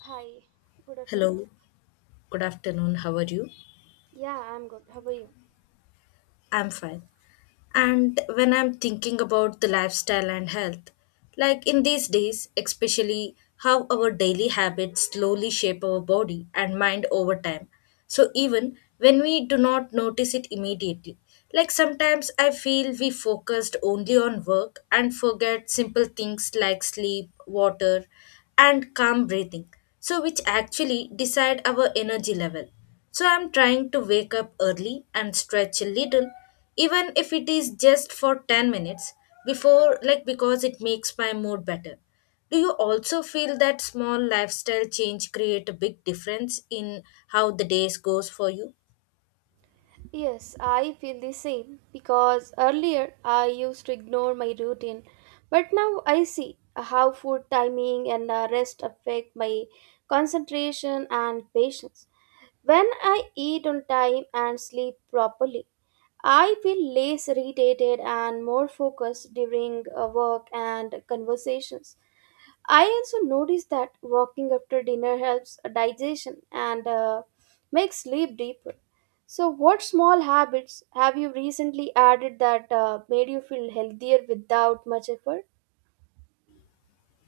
Hi, good afternoon. Hello, good afternoon. How are you? Yeah, I'm good. How are you? I'm fine. And when I'm thinking about the lifestyle and health, like in these days, especially how our daily habits slowly shape our body and mind over time. So even when we do not notice it immediately, like sometimes I feel we focused only on work and forget simple things like sleep, water, and calm breathing. So which actually decide our energy level. So I'm trying to wake up early and stretch a little even if it is just for 10 minutes before like because it makes my mood better. Do you also feel that small lifestyle change create a big difference in how the days goes for you? Yes, I feel the same because earlier I used to ignore my routine, but now I see how food timing and rest affect my concentration and patience. When I eat on time and sleep properly, I feel less irritated and more focused during work and conversations. I also noticed that walking after dinner helps digestion and makes sleep deeper. So, what small habits have you recently added that made you feel healthier without much effort?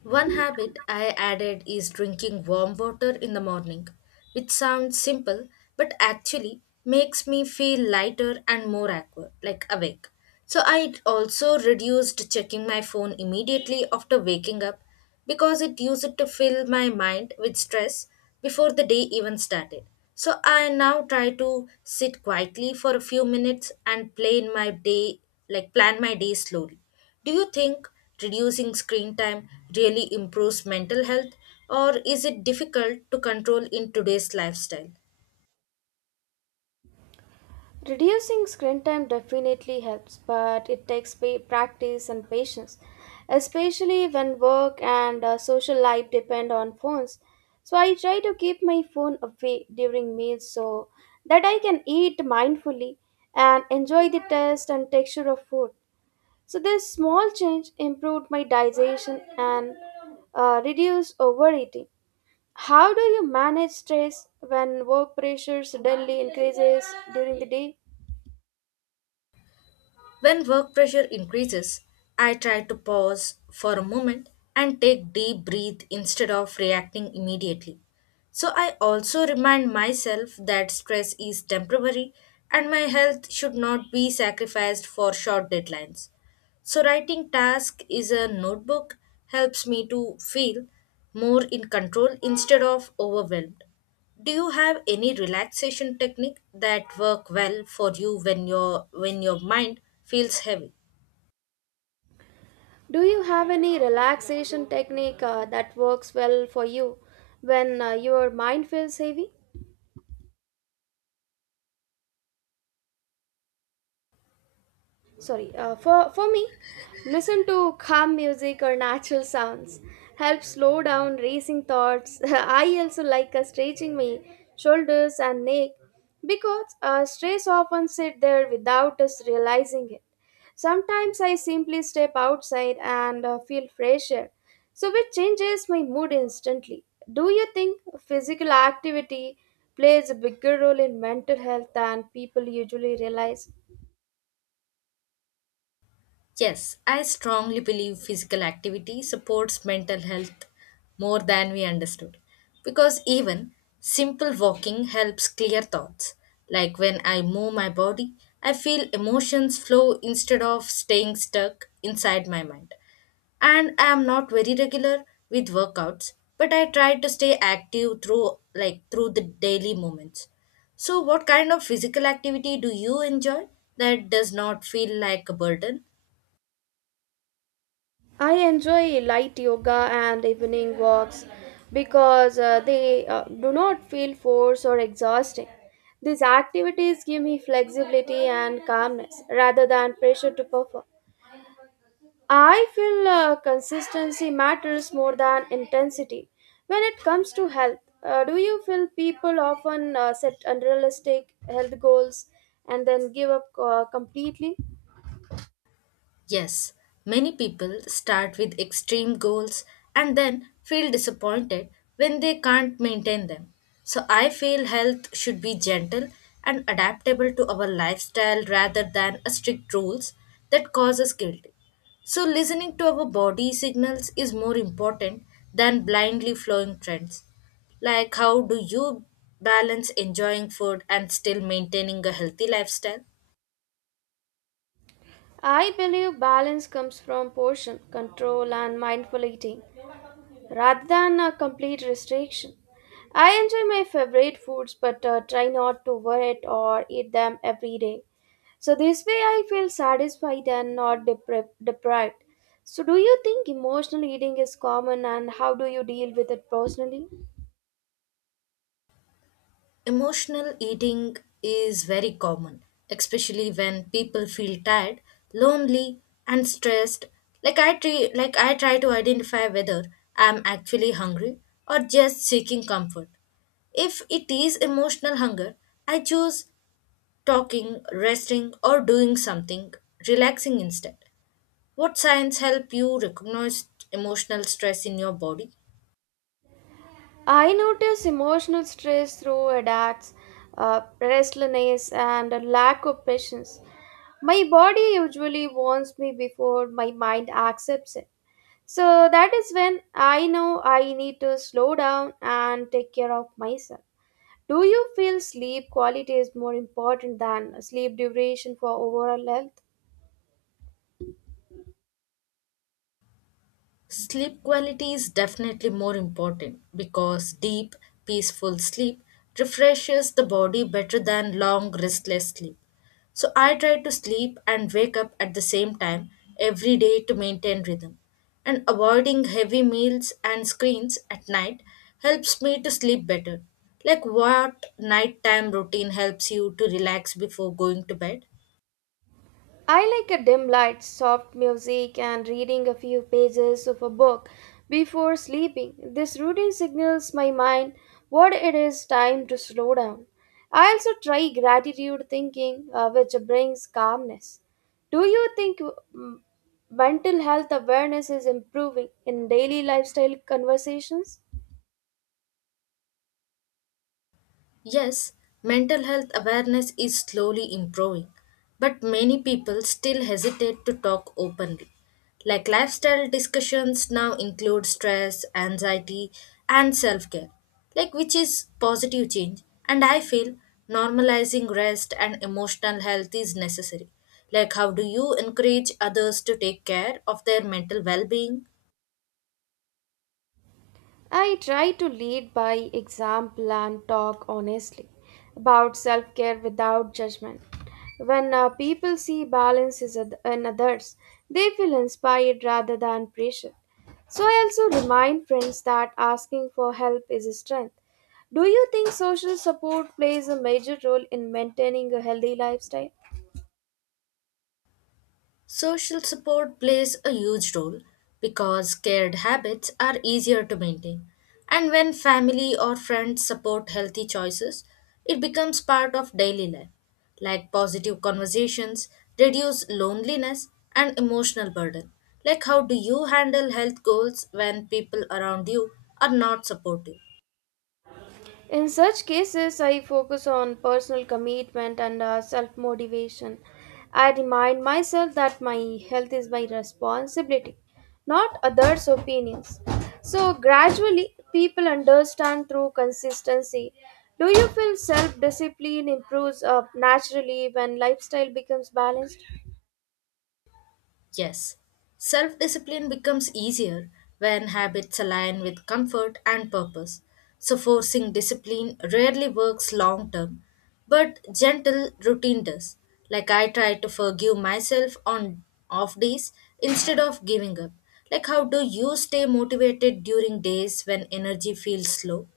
One habit I added is drinking warm water in the morning, which sounds simple but actually makes me feel lighter and more aqua, like awake. So I also reduced checking my phone immediately after waking up because it used to fill my mind with stress before the day even started. So I now try to sit quietly for a few minutes and plan my day, like plan my day slowly. Do you think reducing screen time really improves mental health, or is it difficult to control in today's lifestyle? Reducing screen time definitely helps, but it takes practice and patience, especially when work and social life depend on phones. So I try to keep my phone away during meals so that I can eat mindfully and enjoy the taste and texture of food. So this small change improved my digestion and reduce overeating. How do you manage stress when work pressures daily increases during the day? When work pressure increases, I try to pause for a moment and take deep breath instead of reacting immediately. So I also remind myself that stress is temporary and my health should not be sacrificed for short deadlines. So writing task is a notebook helps me to feel more in control instead of overwhelmed. Do you have any relaxation technique that work well for you when your mind feels heavy? Do you have any relaxation technique that works well for you when your mind feels heavy? Sorry, for me listen to calm music or natural sounds help slow down racing thoughts. I also like stretching my shoulders and neck because stress often sit there without us realizing it. Sometimes I simply step outside and feel fresh air, so it changes my mood instantly. Do you think physical activity plays a bigger role in mental health than people usually realize? Yes, I strongly believe physical activity supports mental health more than we understood. Because even simple walking helps clear thoughts. Like when I move my body, I feel emotions flow instead of staying stuck inside my mind. And I am not very regular with workouts, but I try to stay active through the daily moments. So what kind of physical activity do you enjoy that does not feel like a burden? I enjoy light yoga and evening walks because they do not feel forced or exhausting. These activities give me flexibility and calmness rather than pressure to perform. I feel consistency matters more than intensity when it comes to health. Do you feel people often set unrealistic health goals and then give up completely? Yes, many people start with extreme goals and then feel disappointed when they can't maintain them. So I feel health should be gentle and adaptable to our lifestyle rather than a strict rules that causes guilt. So listening to our body signals is more important than blindly following trends. Like how do you balance enjoying food and still maintaining a healthy lifestyle? I believe balance comes from portion control and mindful eating rather than a complete restriction. I enjoy my favorite foods but try not to overeat or eat them every day. So this way I feel satisfied and not deprived. So do you think emotional eating is common and how do you deal with it personally? Emotional eating is very common, especially when people feel tired, lonely, and stressed. Like I try to identify whether I'm actually hungry or just seeking comfort. If it is emotional hunger, I choose talking, resting, or doing something relaxing instead. What signs help you recognize emotional stress in your body? I notice emotional stress through attacks, restlessness and a lack of patience. My body usually warns me before my mind accepts it. So that is when I know I need to slow down and take care of myself. Do you feel sleep quality is more important than sleep duration for overall health? Sleep quality is definitely more important because deep, peaceful sleep refreshes the body better than long, restless sleep. So I try to sleep and wake up at the same time every day to maintain rhythm. And avoiding heavy meals and screens at night helps me to sleep better. Like what nighttime routine helps you to relax before going to bed? I like a dim light, soft music, and reading a few pages of a book before sleeping. This routine signals my mind what it is time to slow down. I also try gratitude thinking, which brings calmness. Do you think mental health awareness is improving in daily lifestyle conversations? Yes, mental health awareness is slowly improving, but many people still hesitate to talk openly. Like lifestyle discussions now include stress, anxiety, and self care, like which is positive change. And I feel normalizing rest and emotional health is necessary. Like, how do you encourage others to take care of their mental well being? I try to lead by example and talk honestly about self care without judgment. When people see in others, they feel inspired rather than pressured. So, I also remind friends that asking for help is a strength. Do you think social support plays a major role in maintaining a healthy lifestyle? Social support plays a huge role because scared habits are easier to maintain. And when family or friends support healthy choices, it becomes part of daily life, like positive conversations, reduce loneliness, and emotional burden. Like, how do you handle health goals when people around you are not supportive? In such cases, I focus on personal commitment and self motivation. I remind myself that my health is my responsibility, not others' opinions. So, gradually, people understand through consistency. Do you feel self discipline improves naturally when lifestyle becomes balanced? Yes, self discipline becomes easier when habits align with comfort and purpose. So, forcing discipline rarely works long term, but gentle routine does. Like, I try to forgive myself on off days instead of giving up. Like, how do you stay motivated during days when energy feels slow?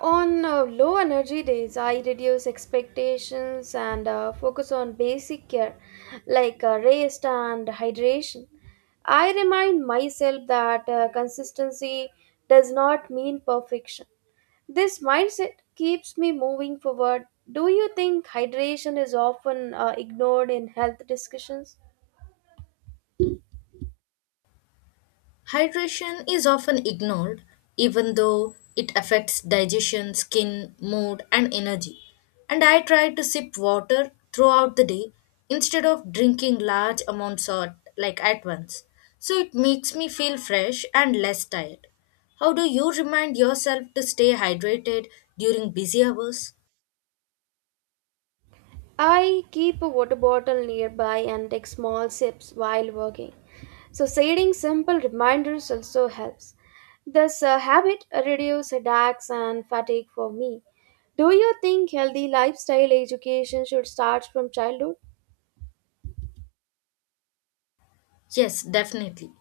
On low energy days, I reduce expectations and focus on basic care like rest and hydration. I remind myself that consistency does not mean perfection. This mindset keeps me moving forward. Do you think hydration is often ignored in health discussions? Hydration is often ignored, even though it affects digestion, skin, mood, and energy. And I try to sip water throughout the day instead of drinking large amounts of, like at once. So it makes me feel fresh and less tired. How do you remind yourself to stay hydrated during busy hours? I keep a water bottle nearby and take small sips while working. So setting simple reminders also helps. This habit reduces headaches and fatigue for me. Do you think healthy lifestyle education should start from childhood? Yes, definitely.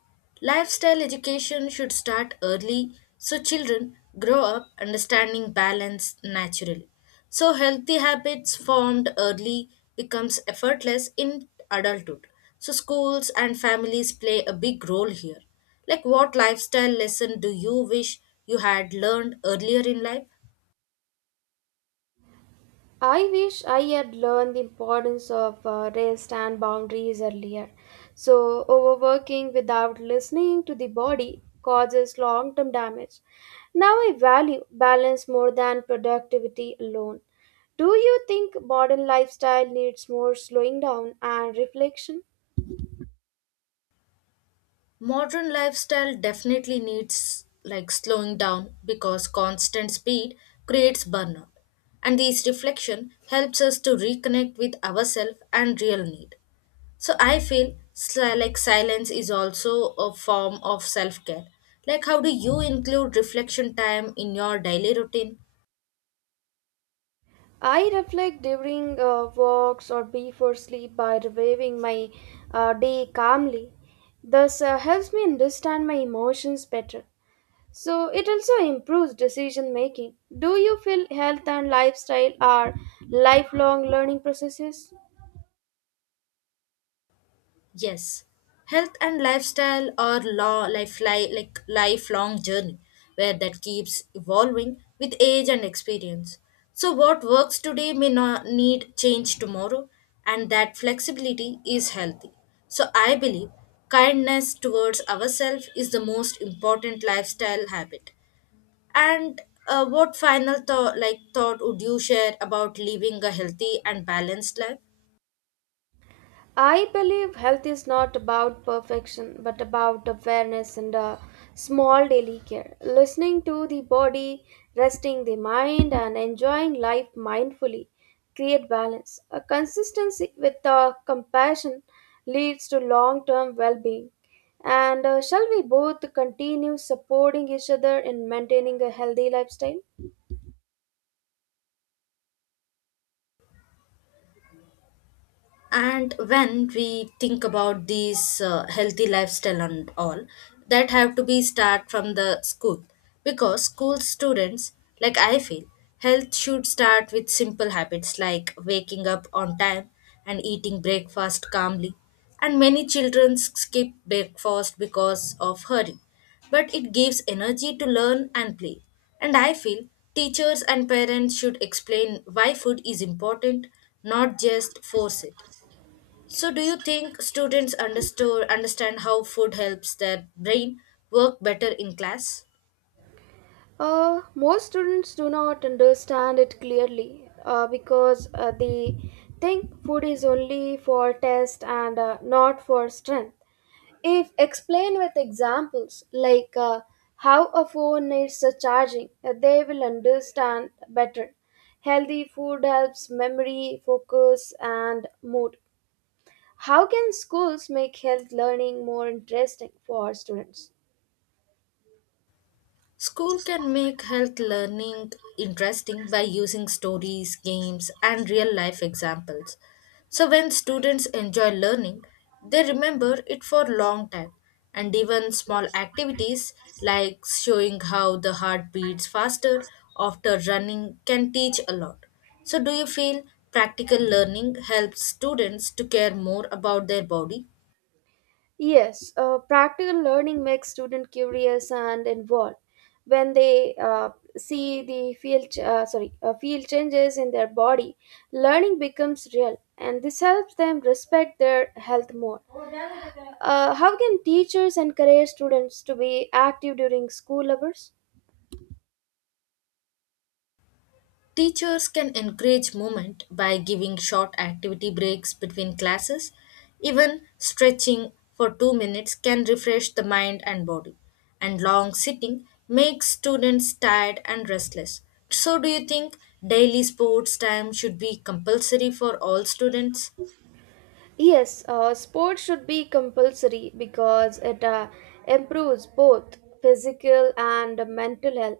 Lifestyle education should start early so children grow up understanding balance naturally. So healthy habits formed early becomes effortless in adulthood. So schools and families play a big role here. Like what lifestyle lesson do you wish you had learned earlier in life? I wish I had learned the importance of rest and boundaries earlier. So, overworking without listening to the body causes long term damage. Now, I value balance more than productivity alone. Do you think modern lifestyle needs more slowing down and reflection? Modern lifestyle definitely needs like slowing down because constant speed creates burnout. And this reflection helps us to reconnect with ourselves and real need. So I feel like silence is also a form of self care. Like, how do you include reflection time in your daily routine? I reflect during walks or before sleep by reviewing my day calmly. This helps me understand my emotions better. So it also improves decision making. Do you feel health and lifestyle are lifelong learning processes? Yes, health and lifestyle are like lifelong journey where that keeps evolving with age and experience. So what works today may not need change tomorrow, and that flexibility is healthy. So I believe kindness towards ourselves is the most important lifestyle habit. And what final thought would you share about living a healthy and balanced life? I believe health is not about perfection, but about awareness and small daily care. Listening to the body, resting the mind, and enjoying life mindfully create balance. A consistency with compassion leads to long term well being. And shall we both continue supporting each other in maintaining a healthy lifestyle? And when we think about these healthy lifestyle and all that have to be start from the school because school students, like I feel health should start with simple habits like waking up on time and eating breakfast calmly, and many children skip breakfast because of hurry, but it gives energy to learn and play. And I feel teachers and parents should explain why food is important, not just force it. So, do you think students understand how food helps their brain work better in class? Most students do not understand it clearly because they think food is only for test and not for strength. If explained with examples like how a phone needs a charging, they will understand better. Healthy food helps memory, focus, and mood. How can schools make health learning more interesting for students? School can make health learning interesting by using stories, games, and real life examples. So when students enjoy learning, they remember it for a long time. And even small activities like showing how the heart beats faster after running can teach a lot. So do you feel practical learning helps students to care more about their body? Yes, practical learning makes students curious and involved. When they see the field changes in their body, learning becomes real, and this helps them respect their health more. How can teachers encourage students to be active during school hours? Teachers can encourage movement by giving short activity breaks between classes. Even stretching for 2 minutes can refresh the mind and body. And long sitting makes students tired and restless. So, do you think daily sports time should be compulsory for all students? Yes, sports should be compulsory because it improves both physical and mental health.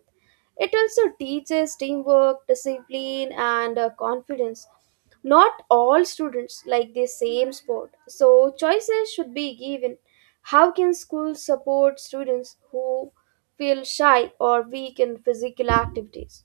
It also teaches teamwork, discipline, and confidence. Not all students like the same sport, so choices should be given. How can schools support students who feel shy or weak in physical activities?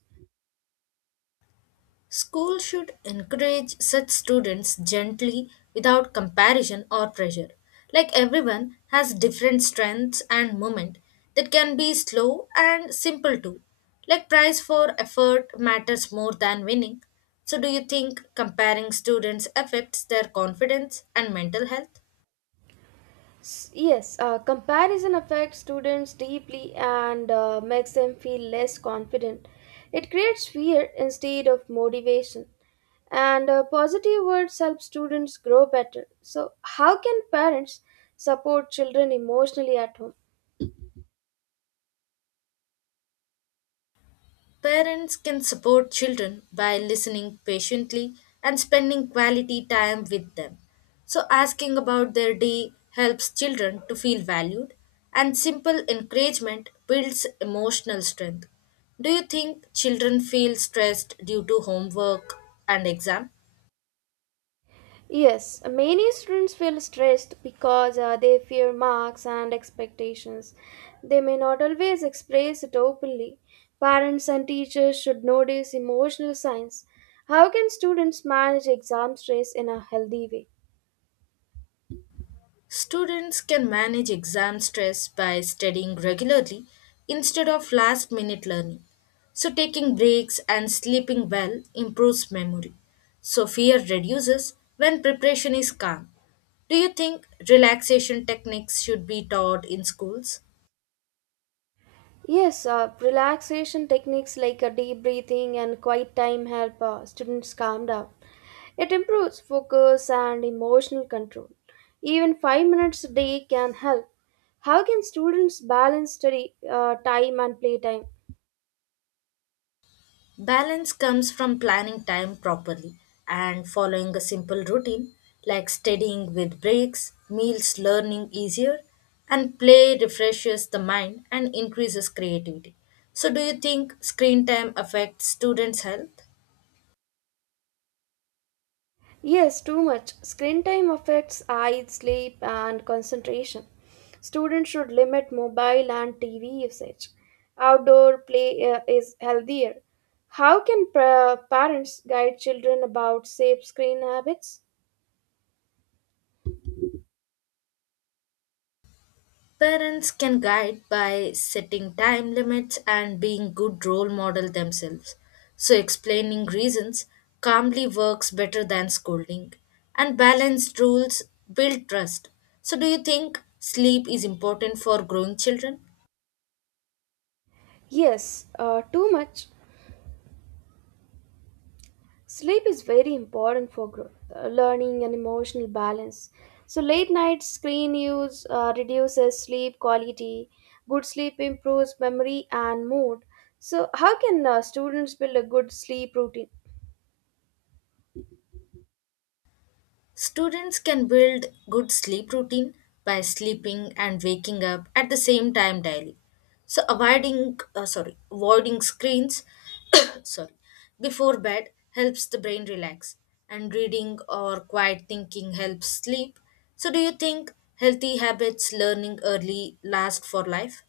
School should encourage such students gently without comparison or pressure. Like everyone has different strengths and movement that can be slow and simple too. Like price for effort matters more than winning. So do you think comparing students affects their confidence and mental health? Yes, comparison affects students deeply and makes them feel less confident. It creates fear instead of motivation. And positive words help students grow better. So, how can parents support children emotionally at home? Parents can support children by listening patiently and spending quality time with them. So, asking about their day helps children to feel valued, and simple encouragement builds emotional strength. Do you think children feel stressed due to homework and exam? Yes, many students feel stressed because they fear marks and expectations. They may not always express it openly. Parents and teachers should notice emotional signs. How can students manage exam stress in a healthy way? Students can manage exam stress by studying regularly instead of last minute learning. So, taking breaks and sleeping well improves memory. So, fear reduces when preparation is calm. Do you think relaxation techniques should be taught in schools? Yes, relaxation techniques like deep breathing and quiet time help students calm down. It improves focus and emotional control. Even 5 minutes a day can help. How can students balance study time and play time? Balance comes from planning time properly and following a simple routine like studying with breaks, meals learning easier, and play refreshes the mind and increases creativity. So, do you think screen time affects students' health? Yes, too much. Screen time affects eye, sleep, and concentration. Students should limit mobile and TV usage. Outdoor play is healthier. How can parents guide children about safe screen habits? Parents can guide by setting time limits and being good role model themselves. So explaining reasons calmly works better than scolding, and balanced rules build trust. So do you think sleep is important for growing children? Yes, too much. Sleep is very important for growth, learning, and emotional balance. So, late night screen use reduces sleep quality. Good sleep improves memory and mood. So, how can students build a good sleep routine? Students can build good sleep routine by sleeping and waking up at the same time daily. So avoiding screens sorry, before bed helps the brain relax, and reading or quiet thinking helps sleep. So, do you think healthy habits learning early last for life?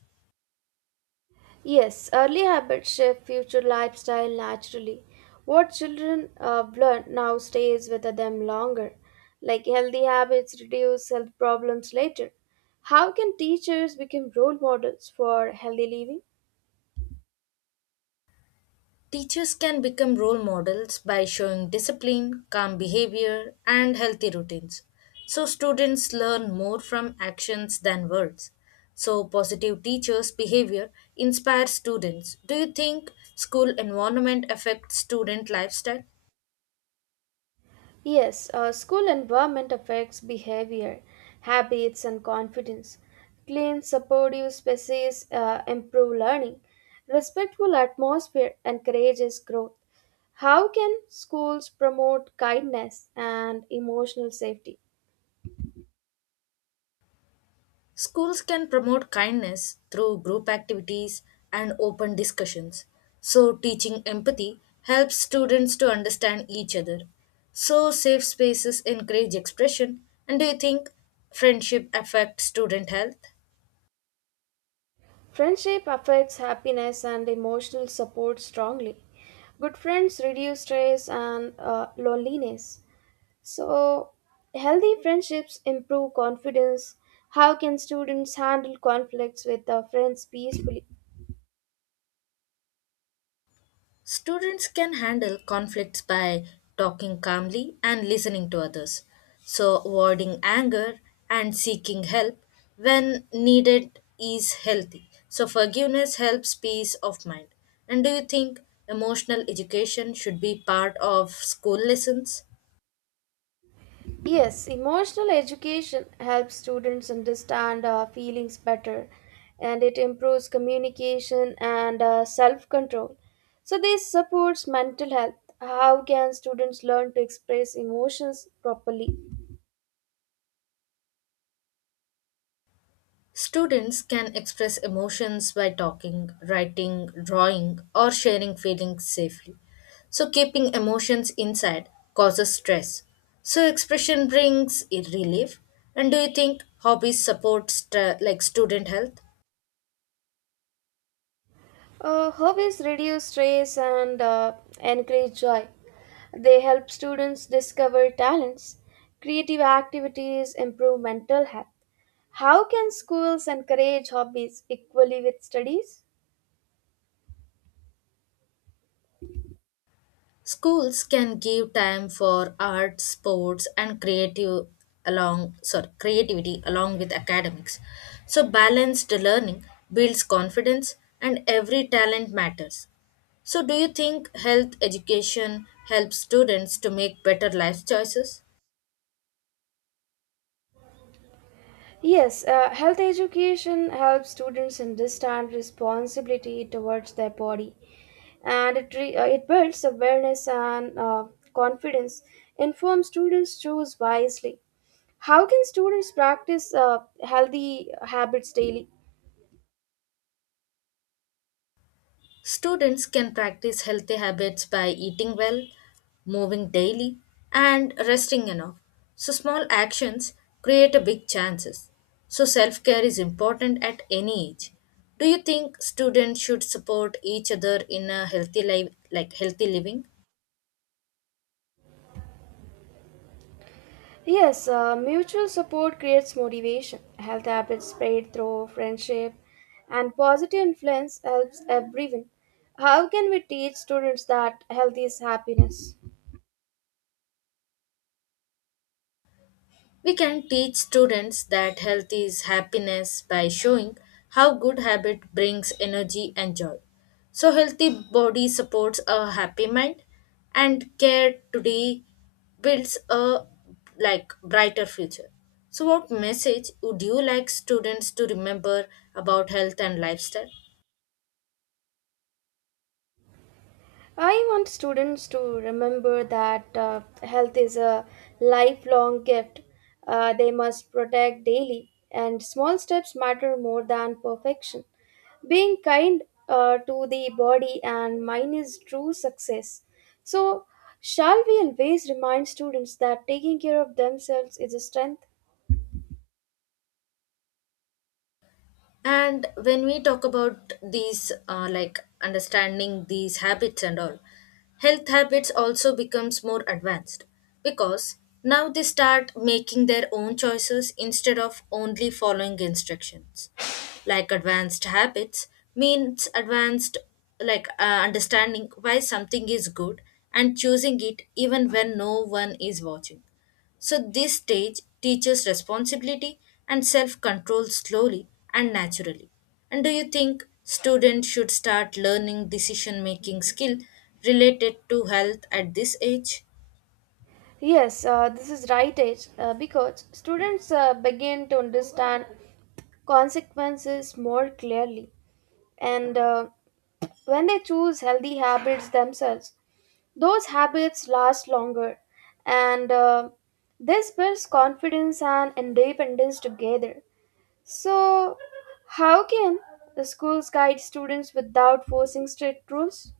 Yes, early habits shape future lifestyle naturally. What children learn now stays with them longer. Like healthy habits reduce health problems later. How can teachers become role models for healthy living? Teachers can become role models by showing discipline, calm behavior, and healthy routines. So, students learn more from actions than words. So, positive teachers' behavior inspires students. Do you think school environment affects student lifestyle? Yes, school environment affects behavior, habits, and confidence. Clean, supportive spaces improve learning. Respectful atmosphere encourages growth. How can schools promote kindness and emotional safety? Schools can promote kindness through group activities and open discussions. So, teaching empathy helps students to understand each other. So, safe spaces encourage expression. And do you think friendship affects student health? Friendship affects happiness and emotional support strongly. Good friends reduce stress and loneliness. So, healthy friendships improve confidence. How can students handle conflicts with their friends peacefully? Students can handle conflicts by talking calmly and listening to others, so avoiding anger and seeking help when needed is healthy. So, forgiveness helps peace of mind. And do you think emotional education should be part of school lessons? Yes, emotional education helps students understand feelings better and it improves communication and self control. So, this supports mental health. How can students learn to express emotions properly? Students can express emotions by talking, writing, drawing, or sharing feelings safely. So, keeping emotions inside causes stress. So, expression brings relief. And do you think hobbies support like student health? Hobbies reduce stress and encourage joy. They help students discover talents, creative activities, improve mental health. How can schools encourage hobbies equally with studies? Schools can give time for art, sports, and creative along sorry creativity along with academics. So balanced learning builds confidence, and every talent matters. So, do you think health education helps students to make better life choices? Yes, health education helps students understand responsibility towards their body and it it builds awareness and confidence, informs students choose wisely. How can students practice healthy habits daily? Students can practice healthy habits by eating well, moving daily, and resting enough. So, small actions create a big chances. So, self care is important at any age. Do you think students should support each other in a healthy life, like healthy living? Yes, mutual support creates motivation. Health habits spread through friendship, and positive influence helps everyone. How can we teach students that health is happiness? We can teach students that health is happiness by showing how good habit brings energy and joy. So healthy body supports a happy mind and care today builds a like brighter future. So what message would you like students to remember about health and lifestyle? I want students to remember that health is a lifelong gift they must protect daily, and small steps matter more than perfection. Being kind to the body and mind is true success. So, shall we always remind students that taking care of themselves is a strength? And when we talk about these, like understanding these habits and all, health habits also becomes more advanced because now they start making their own choices instead of only following instructions. Like advanced habits means advanced like understanding why something is good and choosing it even when no one is watching, so, this stage teaches responsibility and self control slowly and naturally. And do you think students should start learning decision making skill related to health at this age? Yes, this is right age because students begin to understand consequences more clearly and when they choose healthy habits themselves those habits last longer and this builds confidence and independence together. So how can the schools guide students without forcing strict rules?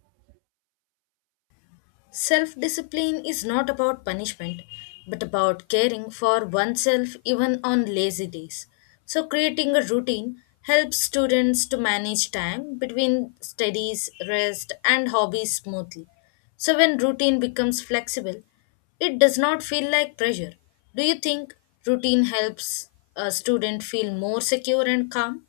Self discipline is not about punishment, but about caring for oneself even on lazy days. So, creating a routine helps students to manage time between studies, rest, and hobbies smoothly. So, when routine becomes flexible, it does not feel like pressure. Do you think routine helps a student feel more secure and calm?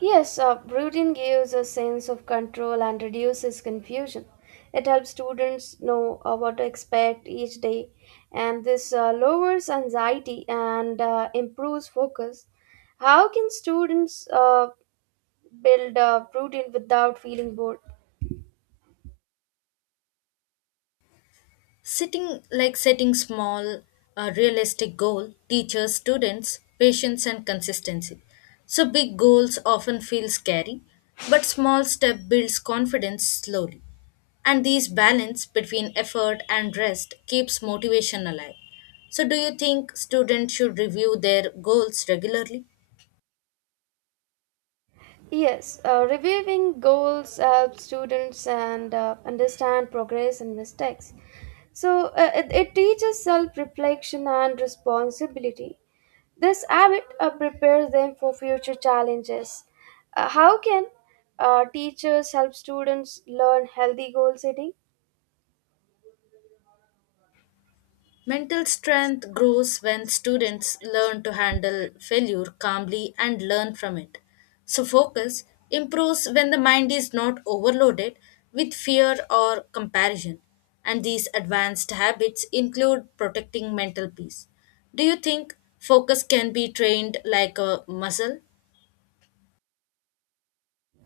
Yes, routine gives a sense of control and reduces confusion. It helps students know what to expect each day, and this lowers anxiety and improves focus. How can students build a routine without feeling bored? Sitting like setting small, realistic goal teaches students patience and consistency. So big goals often feel scary, but small step builds confidence slowly. And these balance between effort and rest keeps motivation alive. So do you think students should review their goals regularly? Yes, reviewing goals helps students and understand progress and mistakes. So it teaches self-reflection and responsibility. This habit prepares them for future challenges. How can teachers help students learn healthy goal setting? Mental strength grows when students learn to handle failure calmly and learn from it. So, focus improves when the mind is not overloaded with fear or comparison. And these advanced habits include protecting mental peace. Do you think focus can be trained like a muscle?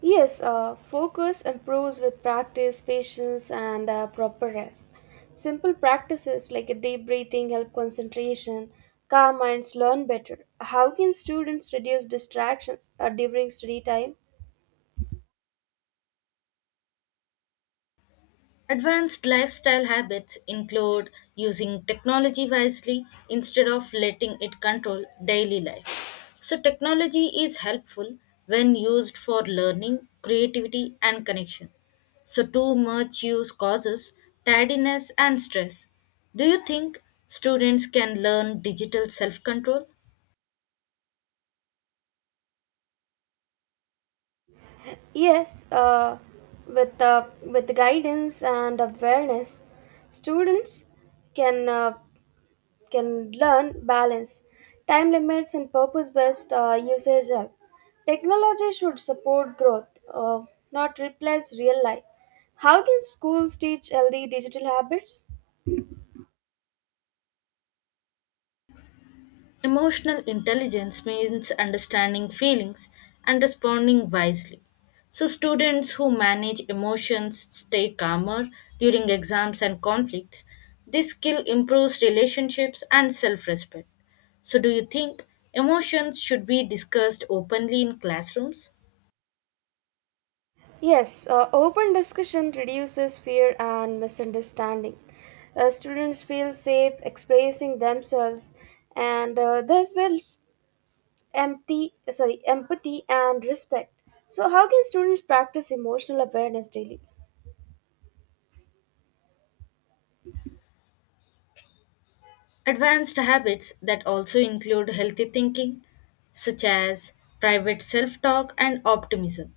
Yes, focus improves with practice, patience, and proper rest. Simple practices like a deep breathing help concentration. Calm minds learn better. How can students reduce distractions during study time? Advanced lifestyle habits include using technology wisely instead of letting it control daily life. So, technology is helpful when used for learning, creativity, and connection. So, too much use causes tiredness and stress. Do you think students can learn digital self control? Yes, with guidance and awareness, students can. Can learn balance, time limits, and purpose based usage. App. Technology should support growth, uh, not replace real life. How can schools teach healthy digital habits? Emotional intelligence means understanding feelings and responding wisely. So, students who manage emotions stay calmer during exams and conflicts. This skill improves relationships and self respect. So, do you think emotions should be discussed openly in classrooms? Yes, open discussion reduces fear and misunderstanding. Students feel safe expressing themselves, and this builds empathy and respect. So, how can students practice emotional awareness daily? Advanced habits that also include healthy thinking, such as private self talk and optimism.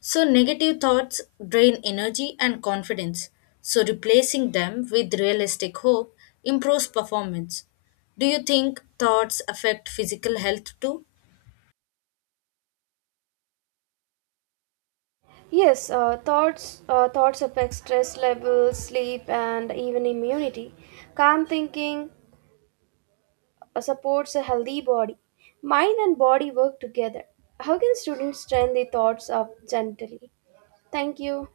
So, negative thoughts drain energy and confidence, so, replacing them with realistic hope improves performance. Do you think thoughts affect physical health too? Yes, thoughts affect stress levels, sleep, and even immunity. Calm thinking supports a healthy body. Mind and body work together. How can students train their thoughts up gently? Thank you.